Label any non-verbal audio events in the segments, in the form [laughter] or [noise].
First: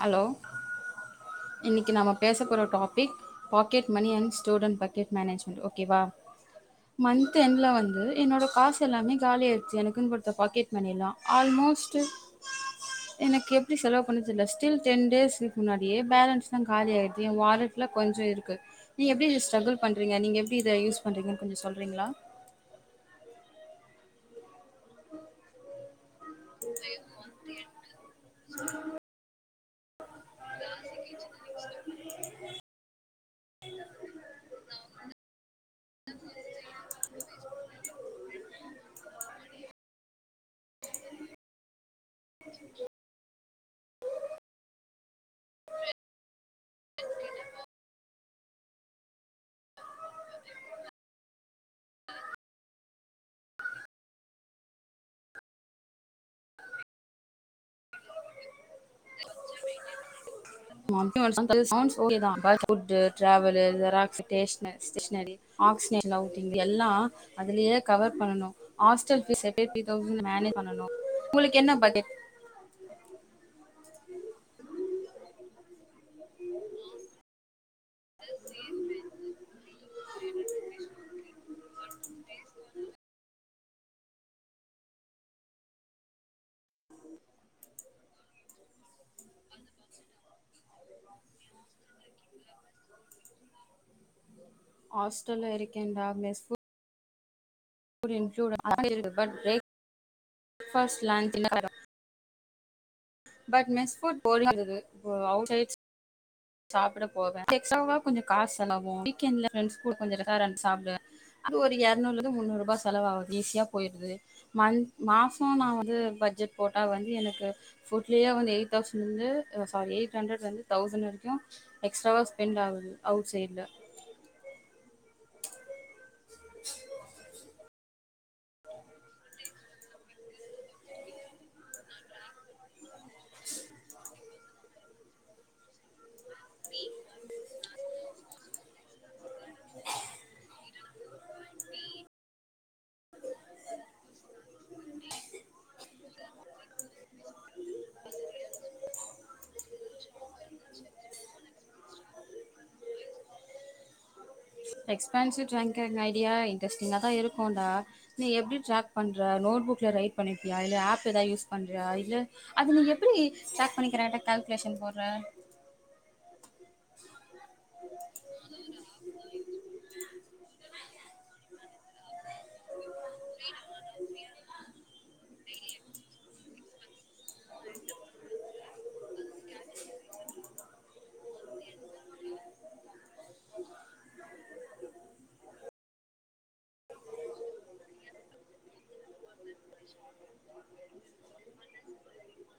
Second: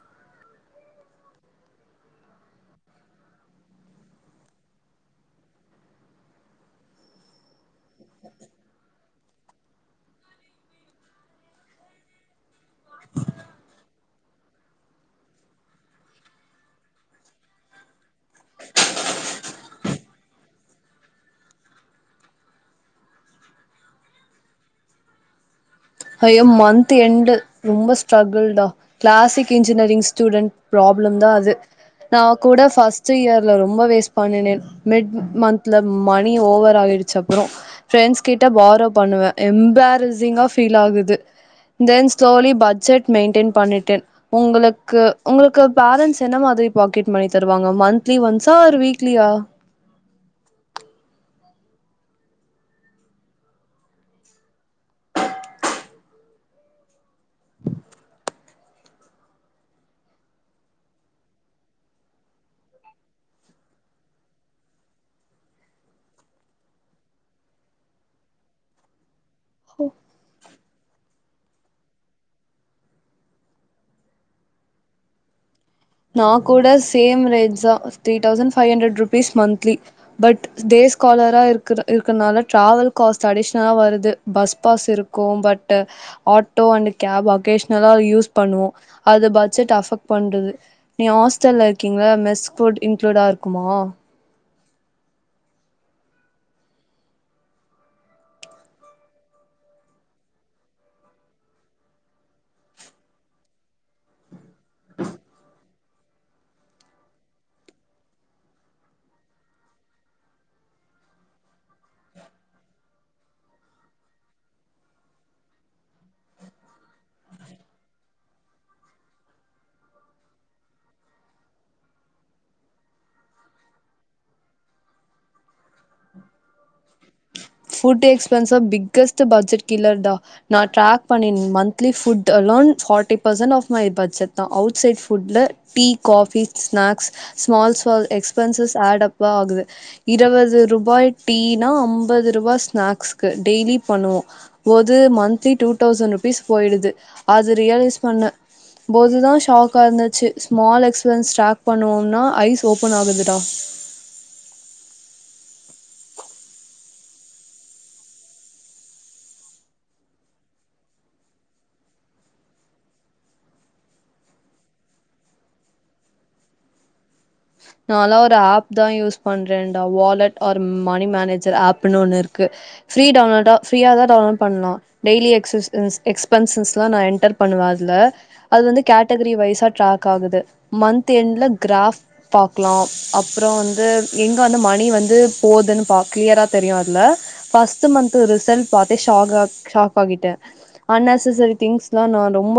Hello இன்னகி நாம பேச போற topic pocket money and student pocket management ஓகேவா மந்த் எண்ட்ல வந்து என்னோட காசு எல்லாமே காலி யச்சு எனக்குன்னு குடுத்த பாக்கெட் மணியல்லா ஆல்மோஸ்ட் எனக்கு எப்டி செலவுப் [unintelligible] டில் டென் டேஸ்க்கு முன்னாடியே பேலன்ஸ்தா காலியாய்டுது ஏ வாலட்லா கொஞ்ச இருக்கு நீ எப்டி இ ஸ்ட்ரகுள் பண்றீங்க நீங்க எப்படி இத யூஸ் பண்றீங்கன் கொஞ்ச சொல்றீங்களா ஐயோ மந்த் எண்டு் ரொம்ப ஸ்ட்ரகுல் தா கிளாசிக் இன்ஜினியரிங் ஸ்டூடெட் ப்ராப்ளம்தா அது நா கூட பர்ஸ்ட் ச்சை இயர்ல ரொம்ப வேஸ்ட் பண்ணினேன் மெட் மந்த் ட்ல மணி ஓவர் ஆயிடுச்ச அப்புறோ பிரண்ஸ் கிட்ட பாரோ பண்ணுவே எம்பாரசிங்க் ஆ பீல்லாகுது தென் சோலி பட்ஜெட் மெயின்டென் பண்ணிட்டேன் உங்களுக்கு உங்ளுக்கு பேரன்ஸ் என்ன மாதிரி பாக்கெட் மணி தருவாங்க மன்திலி ஒன்ஸ்சா ஆர் வீக்லியா ம் [unintelligible] புட்டு ட்ராவல்லு ஷெராஸ்சு ஸ்டேஸ் ஸ்டேசனரி எல்லாத்தையு எல்லா அதுலயே கவர் பண்ணனு ஹாஸ்டல் பீஸ் எயிட்டி தொஸண்ட்மேனேஜ் பண்ணனு உங்களுக்கு உங்களுக்கு என்ன பதில் நா கூட சேம் ரேஜ் தா three thousand five hundred rupees monthly but டேஸ்காலரா இருக்கற இருக்றனால டிராவல் காஸ்ட் அடிஷ் தா வருது பஸ் பாஸ் இருக்கு பட் ஆட்டோ அண்ட் கேப் அக்கேஷ்னலா யூஸ் பண்ணுவோ அது பட்ஜெட் அபெக்ட் பண்றது நீ ஹாஸ்டல்ல இருக்கீங்களா மெஸ் ஃபுட் இன்க்ளூடா இருக்குமா ஹாஸ்டல்ல இருக்கேன்தா mess put [unintelligible] but mess food போறீங்க வு ஒ அவுடேஜ் சாப்ட போவே எக்ஸாவா கொஞ்ச காஸ் செலவாவு வீக்கேன்ல ஃபிரன்ஸ் கூட கொஞ்ச ரெசாரென்ட் சாப்டுவே அது ஒரு இரநூறுல இருந்து முன்னூறுபா செலவாவுது ஈஸியா போயிருது மந்த் மாசோ நா வந்து பட்ஜெட் போட்டா வந்து எனக்கு ஃபுட்லியே வந்து எயிட் தௌசண்ட்லருந்து சாரி எயிட் ஹண்டர்லருந்து தௌசண்ட் வரிக் எக்ஸ்ட்ராவா ஸ்பெண்ட் ஆகுது அவுட் சைட்ல [inaudible] ஃபுட் எக்ஸ்பென்ஸா பிக்கஸ்ட் பட்ஜெட் கில்லர் தா நா டிராக் பண்ணி monthly food allowance forty percent of my budget தா அவுட் சைட் ஃபுட்ல tea coffee snacks smalls small expenses add up ஆகுது இருவது ரூபாய் டீனா அம்பது டிவாஸ் ஸ்னாக்ஸ்கு டெய்லி பண்ணுவ பொது மந்லி டுதவுசன் ரூபிஸ் போயிருது அது ரியல்ஸ் பண்ண போதுதா சாக்காந்துச்சு ஸ்மால் எக்ஸ்பில ஷார்பண்ணுவோனா ஓப்பன் ஆகுது டா எக்ஸ்பன்சிவ் ட்ராங்கன் ஐடியா இன்ட்ரெஸ்டிங்னக இருக்கும்தா நீ எப்டி ட்ராக் பண்ணுற நோட் புக்லா ரைட் பண்ணிப்பியா இல்ல ஆப் எதா யூஸ் பண்ணுறியா இல்ல அத நீ எப்டி ட்ராக் பண்ணிக்கிறநு கால்குலேஷன் போடுற நாலா ஒரு ஆப் தா யூஸ் பண்றேன்டா wallet or money manager app ப்ணு ஒண்ணு இருக்கு ப்ரீ டன்லோடோ ப்ரீயாதா டவுன்லோட் பண்னு டெய்லி சீஸ் எக்ஸ்பென்ஸ்சஸ்லா நா என்டர் பண்ணுவ அதுலா அது வந்து கேட்டகிரி வைஸா டிராக் ஆகுது மந்த் எண்டுல கிராப் பாக்லா அப்றோ வந்து எங்க வந்து மணி வந்து போதுன் பாப் கிளியரா தெரியு அதுல ஃபஸ்டு மந்த் ரிசல்ட் பத்தே ஷாகாக் ஷாக் ஆகிட்டே அன்நெசசரி திங்ஸ் நா ரொம்ப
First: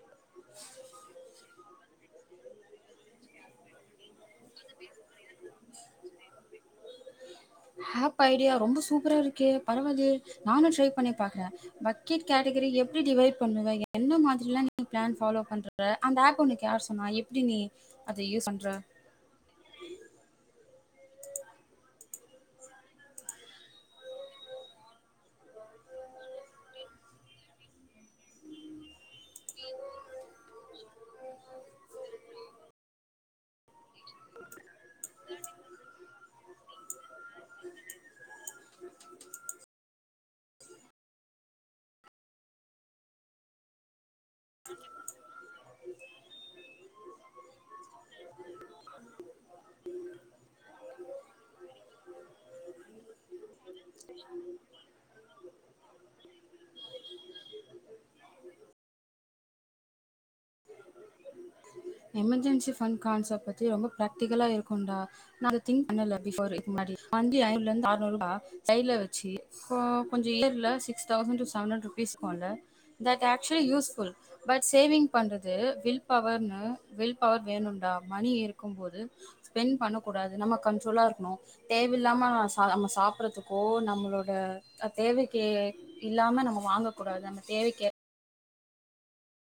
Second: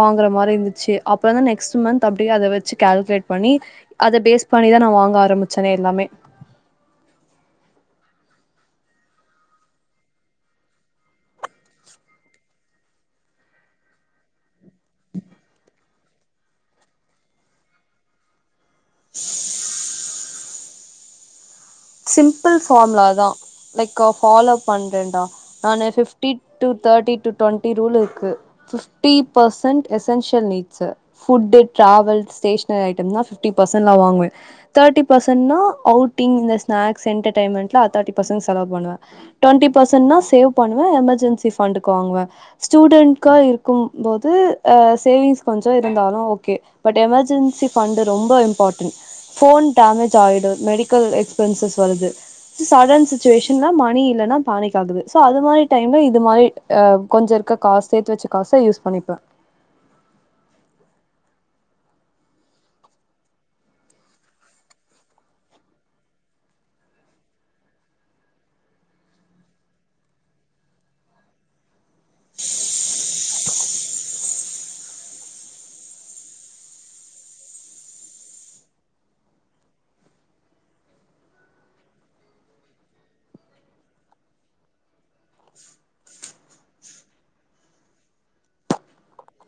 வாங்குற மாரி இருந்துச்சு அப்புறோ தா நெக்ஸ்ட் மந்த் அப்டியே அத வச்சு கேல்க்லேட் பன்னி அத பேஸ் பண்ணிதா நா வாங்க ஆரம்பிச்சேனே எல்லாமே ப் ஐடியா ரொம்ப சூப்பரா இருக்கு பரவாலே நானு ட்ரை பண்ணிபாக்குறா பக்கெட் கேட்டகரி எப்டி டிவைட் பண்ணுவ என்ன மாதிரிலா ம் பிளான் பாலோ பண்ற த அந்த ஆக் உணுக்கு யார் சொன்னா எப்படி நீ அதை யூஸ் பண்ற [inaudible] சிம்பிள் ஃபார்ம்லா தா லைக்க பாலோ பண்றேன்டா நானு ஃபிப்டி டூ தாட்டி டு டொண்டி ரூல் இருக்கு டி percent essential needs food travel stationery ஐட்டமெல்லாம் ஃபிஃப்டி பர்சென்ட் தா வாங்குவே தேர்ட்டி பர்சென்ட்னா அவுட்டிங் இந்த ஸ்நாக்ஸ் என்டர்டைன் மென்ட்னா தேர்ட்டி பர்சென்ட் செலவு பண்ணுவே டுவெண்ட்டி பர்சென்ட்னா சேவ் பண்ணுவே எமர்ஜென்சி பண்டுக்கு வாங்குவே ஸ்டூடெட்கா இருக்கும் போது போது அஹ சேவிங்ஸ் கொஞ்சம் இருந்தாலும் ஓகே பட் எமெர்ஜென்சி ஃபண்டு ரொம்ப இம்பார்டண்ட் ஃபோன் டேமேஜ் ஆகிடும் மெடிக்கல் எக் பிரின்சஸ் வருது சடன் சிச்சுவேஷன்ல மணி இல்லன்னா பனிக் ஆகுது சோ அது மாதிரி டைம்ல இது மாதிரி க்ஹ் கொஞ்ச இருக்க காச சேர்த்து வச்சு காச யூஸ் பண்ணிக்கலாம் எமர்ஜென்சி பண்ட் கான்ச் செஃப்டு பத்தி ரொம்ப பிராக்டிகலா இருக்கும்டா நா அத திங்க் பண்ணல பிஃப்போர்ல இதுக்கு முன்னாடி ஒன்லி ஐநூறுல இருந்து ஆறுநூறுரூவா சைடுல வச்சு கொஞ்சம் இயர்ல six thousand two seven hundred discount that actually useful but saving பண்றது வில் பவர்ன்னு வில் பவர் வேணும்டா மணி இருக்கும் போது ஸ்பெண்ட் பண்ண கூடாது நம்ம கண்ட்ரோலா இருக்கணும் தேவ இல்லாம நம்ம சாப்பறதுக்கோ நம்மளோட தேவைக்கு இல்லாம நம்ம வாங்கக்கூடாது நம்ம தேவைக்க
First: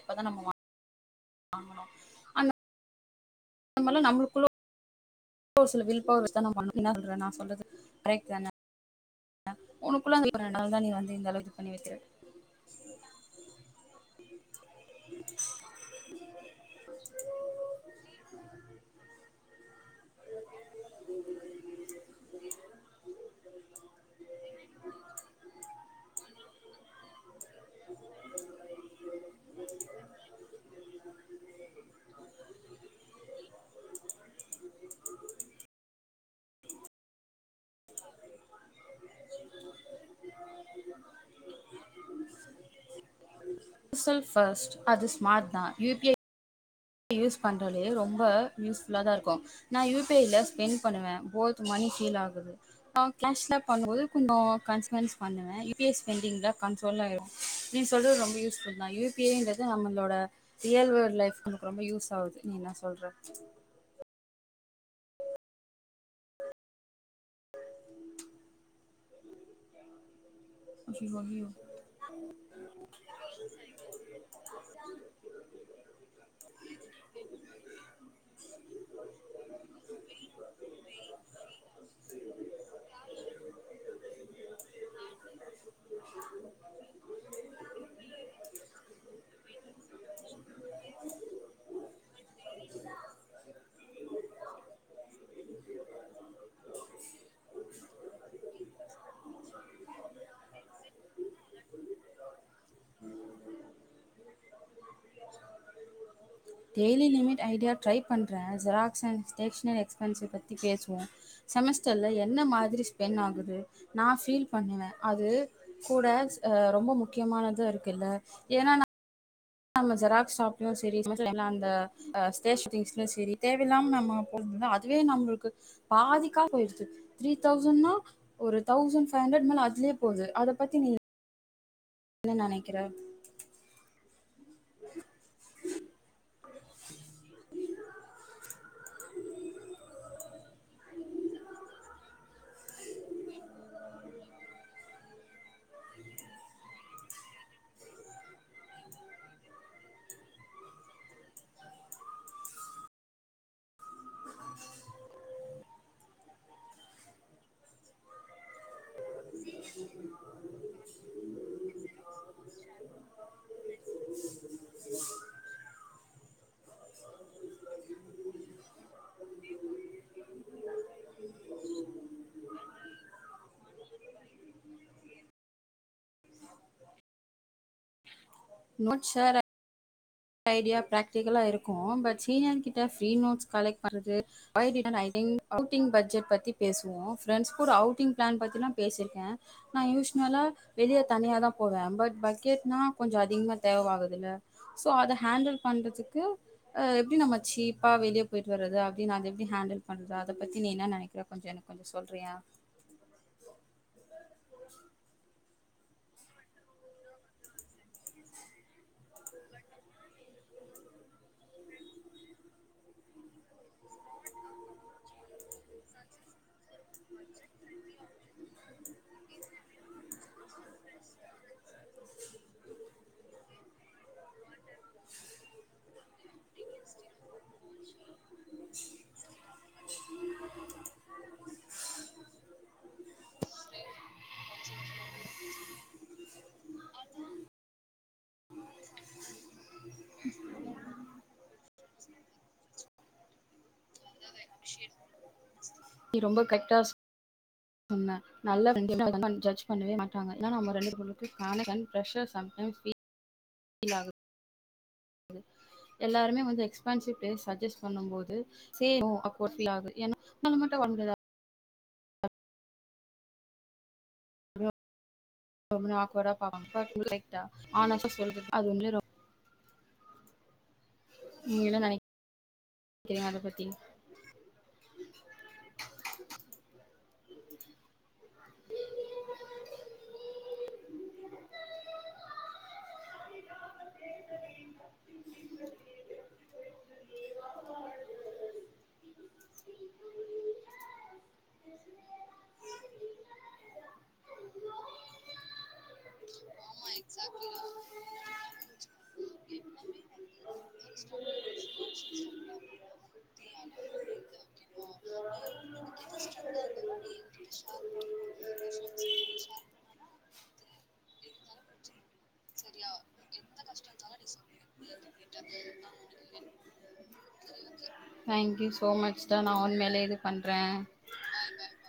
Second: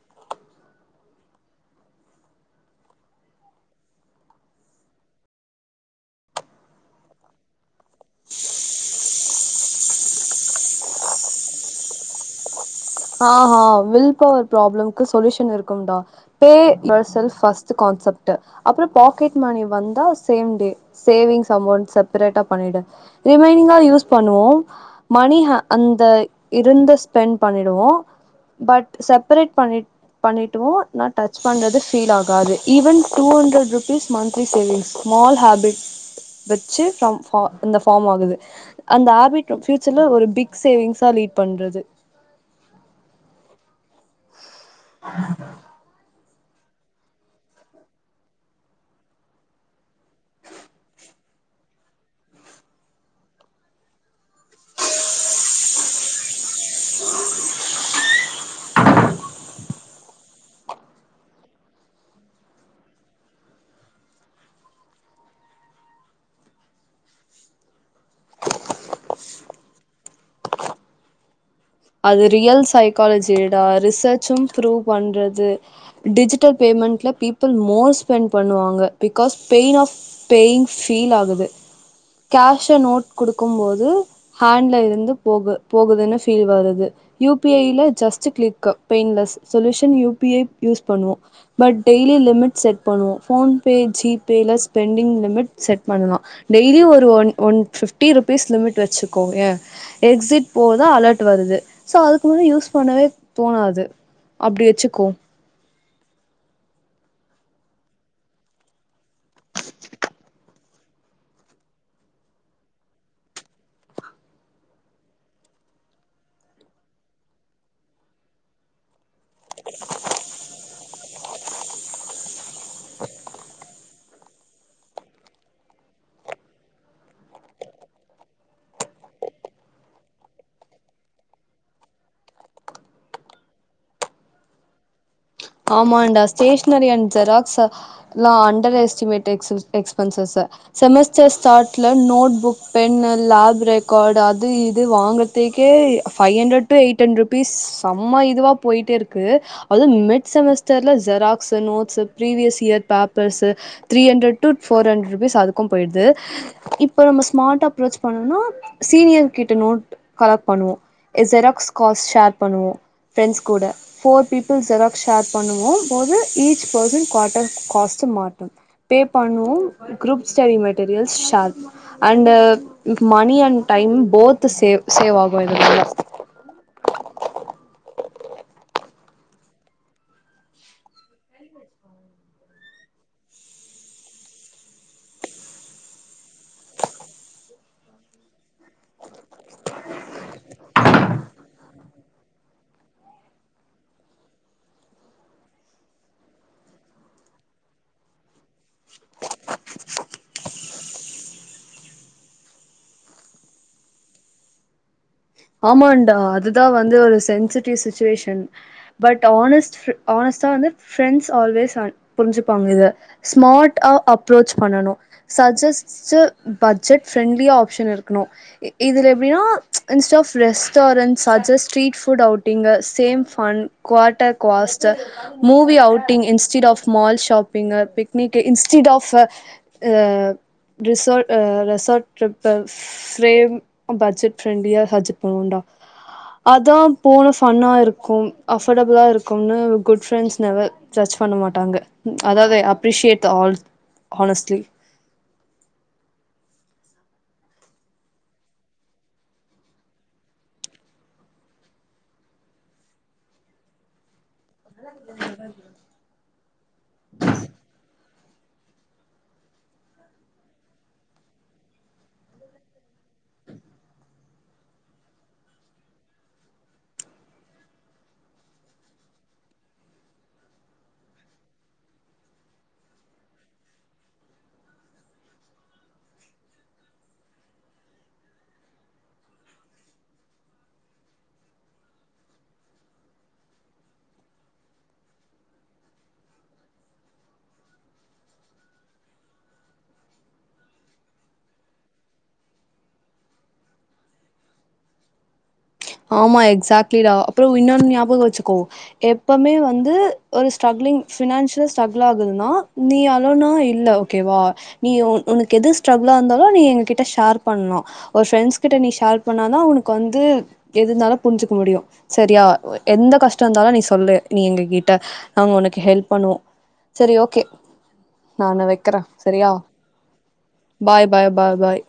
பதனம ஆ ஆனா நம்மல்லா நம்மளுக்குள்ள ஒரு சில வில் பவர் வித்தனம்பண்ணணும் என்ன சொல்றே நா சொல்றது கரெக்ட் தானே உனக்குள்ள அந்த அது தான் நீ வந்து இந்த அளவுக்கு பண்ணி வைக்கிற ஆ ஹா வில் பவர் ப்ராப்ளம்க்கு சொல்யூஷன் இருக்கும்டா pay your self first concept அப்புறோ பாக்கெட் மணி வந்தா சேம் டே சேவிங்ஸ் அமௌண்ட் செப்பரேட்டா பண்ணிடு ரிமைனிங்கா யூஸ் பண்ணுவோம் மணி அந்த இருந்த ஸ்பெண்ட் டுவோம் பட் செப்ரேட்பண்ணிட்டு ந டச் பண்றதுல ஃப்பில் ஆகாது even two hundred rupees monthly savings small habit வச்சு ரம் ஃபா அந்த ஃபார்ம் ஆகுது அந்த ஹபிட் பியூச்சர்ல ஒரு பிக் சேவிங்ஸா லீட் பண்றது [inaudible] செல்ஃப் ஃபர்ஸ்ட் அது ஸ்மார்ட் தா யூ பி ஐ யூஸ் பண்றோலையா ரொம்ப யூஸ்ஃபுல்லா தா இருக்கோ நா யு பி ஐ ல ஸ்பெண்ட் பண்ணுவ போத் மணி ஃபீல் ஆகுது நா கேஷ்லப் பண்ணும்போது கொஞ்சம் கன்ஸ்வென்ஸ் பண்ணுவேன் யு பி ஐ ஸ்பெண்டிங்ல கன்ரோல ஆயிரு நீங்க சொல்றது ரொம்ப யூஸ்ஃபுல் தான் யு பி ஐன்றது நம்மளோட ரியல்வே லைஃப் ரொம்ப யூஸ் ஆகுது நீ என்ன சொல்ற [unintelligible] அது ரியல் சைக்காலஜிடா ரிசர்ச்சும் திருப் பண்றது டிஜிட்டல் பேமெண்ட்ல பீப்பிள் மோர் ஸ்பெண்ட் பண்ணுவாங்க because pain ah paying feel ஆகுது கேஷ் ஆ நோட் கொடுக்கும் போது ஹேண்ட்ல இருந்து போக போகுதுன்னு ஃபீல் வரு து U P I just click painless solution U P I use பண்ணுவோ பட் டெய்லி லிமிட் செட் பண்ணுவோ போன் பே ஜிபே ல ஸ்பெண்டிங் லிட்மிட் செட் பண்ணலா டெய்லி ஒரு one one fifty rupees limit வச்சுக்கோ ஏ எக்ஸிட் போது அலர்ட் வருது சோ அதுக்கு முன்னாடி யூஸ் பண்ணவே தோணாது அப்படி வச்சுக்கோ டெய்லி லிமிட் ஐடியா ட்ரை பண்ற ஜெராக்ஸ் அன் ஸ்டேஷனரி எக்ஸ்பென்ஸ் பத்தி பேசுவோம் செமஸ்டர்ல என்ன மாதிரி ஸ்பென் ஆகுது நா ஃபீல் பண்ணுவேன் அது கூட ரொம்ப முக்கியமானத இருக்கு இல்ல ஏன்னா நான் நம்ம ஜெராக் ஷாப்லயும் சேரி செமஸ்டர் டைம்ல அந்த ஸ்டேஷனரி திங்ஸ்லயும் சேரி தேவையில்லாம நம்ம போ அதுவே நம்மளுக்கு பாதிக்கா போயிருச்சு த்ரீ தௌசண்ட்னா ஒரு தௌசண்ட் பைவ் ஹண்ட்ரட் மேல அதுலயே போகுது அத பத்தி நீ என்ன நினைக்கிறே [inaudible] ஆமாண்டா ஸ்டேஷனரி அண்ட் ஜெராக்ஸ் எாம் அண்டர் எஸ்டிமேட் எ்பன் செமஸ்டர் ஸ்டாரல நோட் புக் பென்ன லேப் ரெக்கார்டு அது இது வாங்குறதக்கேவ் ஹண்ட்ரட் எயிட் ஹண்டர் ருபீஸ் செம்ம இதுவா போயிட்டே இருக்கு அதுவும் மெட் செமஸ்டர்ல ஜெர்ஸ் notes previous year papers three hundred to four hundred rupees அதுக்கும் போயிடுது இப்ப நம்ம ஸ்மார்ட் அப்ரோச் பண்ணும்னா சீனியர் கிட்ட நோட் கலெக்ட் பண்ணுவோம் ஜெராக்ஸ் காஸ்ட் ஷேர் பண்ணுவோம் ப்ரெண்ட்ஸ் கூட போர் பீபிள் ஜெராக்ஸ் ஷேர் பண்ணுவோ போது ஈச் பர்சன் குடர் காஸ் மாட்டும் பே பண்ணுவோ group study materials and money and time both save ஆகும் இது நொட சேர் அ ஐடியா பிராக்டிக்கலா இருக்கும் பட் சீனியர் கிட்ட ஃரீ நோட்ஸ் கலெக்ட் பண்றது [unintelligible] அவுட்டிங் பட்ஜெட் பத்தி பேசுவோ ஃபிரெண்ட்ஸ் கூட அவுட்டிங் பிளான் பத்தில்லா பேசிருக்கேன் நான் யூஸ்வல்லா வெளியே தனியா தான் போவேன் பட் பக்கெட்னா கொஞ்ச அதிகமா தேவ ஆகுதுல்ல சோ அதை ஹேண்டில் பண்றதுக்கு ஆ எப்படி நம்ம சீப்பா வெளியே போயிட்டு வறது அப்படின்னு அதை எப்படி ஹேண்டில் பண்றது அத பத்தி நீ என்ன நினைக்கிற கொஞ்சம் எனக்கு கொஞ்சம் சொல்றிய ஆமாண்டா அதுதான் வந்து ஒரு சென்சிட்டுவ்‌ சிச்சுவேஷன் பட் ஹானஸ்ட் ஹானஸ்ட்டா வந்து பிரண்ட்ஸ் ஆல்வேஸ் வந் புரிஞ்சுப்பாங்க இத ஸ்மார்ட் ஆ அப்ரோச் பண்ணனு சஜஸ்ட்டு பட்ஜெட் பிரரெண்ட்லியா ஆப்ஷன் இருக்கணும் இதுல எப்படின்னா inst app ரெஸ்டாரண்டட் suggest street food outing same fun quarter குாஸ்ட்ட movie outing instead of mall shopping பிக்னிக்கி instead of ரிசோ் ரெசார்ட் ட்ரிப்பு ஃப்ரேம் பட்ஜெட் ஃப்ரெண்ட்லியா ஹஜப் போடுடா அதான் போன பன்னா இருக் கும் அஃபர்டபுளா இருக்கும்னு குட் ரெண்ட்ஸ் நெவ ஜட்ஜ் பண்ண மாட்டாங்க அதாவது appreciate the all honestly close என்ன நல்ல ஃபிரெண்ட் எப்பவுமே ஜட்ஜ் பண்ணவே மாட்டாங்க, ஏன்ன நம்ம ரெண்டு [unintelligible] ஃப்ரெஷ்ர்ஸ் சம்டைம் ஃபீல் ஆகும். எல்லாருமே வந்து எக்ஸ்பேன்சிவ் பிளேஸ் சஜெஸ்ட் பண்ணும் போது இது சே நோ அப் ஒன் ஃபீல்லாது ஏன்னா நம்ம மட்டும் வாழமுடியாது நம்ல ஆக்வார்டா பாப்பாங்க பட் யூ லைக் தட் ஹான்ஸ்டா செல்வது அது உண்மையில ரொம் நீங்க என்ன நெனைக் கிறீங்க அத பத்தி [unintelligible] ஆமா எக்ஸாட்லிடா அப்புறம் இன்னொன் ஞாபகம் வச்சுக்கோ எப்பமே வந்து ஒரு ஸ்ட்ரங்லிங் ஃபினான்சியல் ஸ்ட்ரகுள் ஆகுதுன்னா நீ அளனூ இல்ல ஓகேவா நீ உன் உனக்கு எது ஸ்ட்ரகுளா இருந்தாலும் நீ எங்க கிட்ட ஷேர் பண்ணூம் ஒரு ஃப்ரெண்ட்ஸ் கிட்ட நீ ஷேர் பண்ணாதான் உனக்கு வந்து எது இருந்தாலும் புரிஞ்சிக்க முடியும் சரியா வே எந்த கஷ்டம் இருந்தாலும் நீ சொல்லு நீ எங்க கிட்ட நாங் உனக்கு ஹெல்ப் பண்ணுவோம் சரி ஓகே நானு தேங்க்யூ சோ வைக்கிறே மச் டா சரியா நா உண்மேலே இது பண்ற பாய் பாய் பாய் பாய்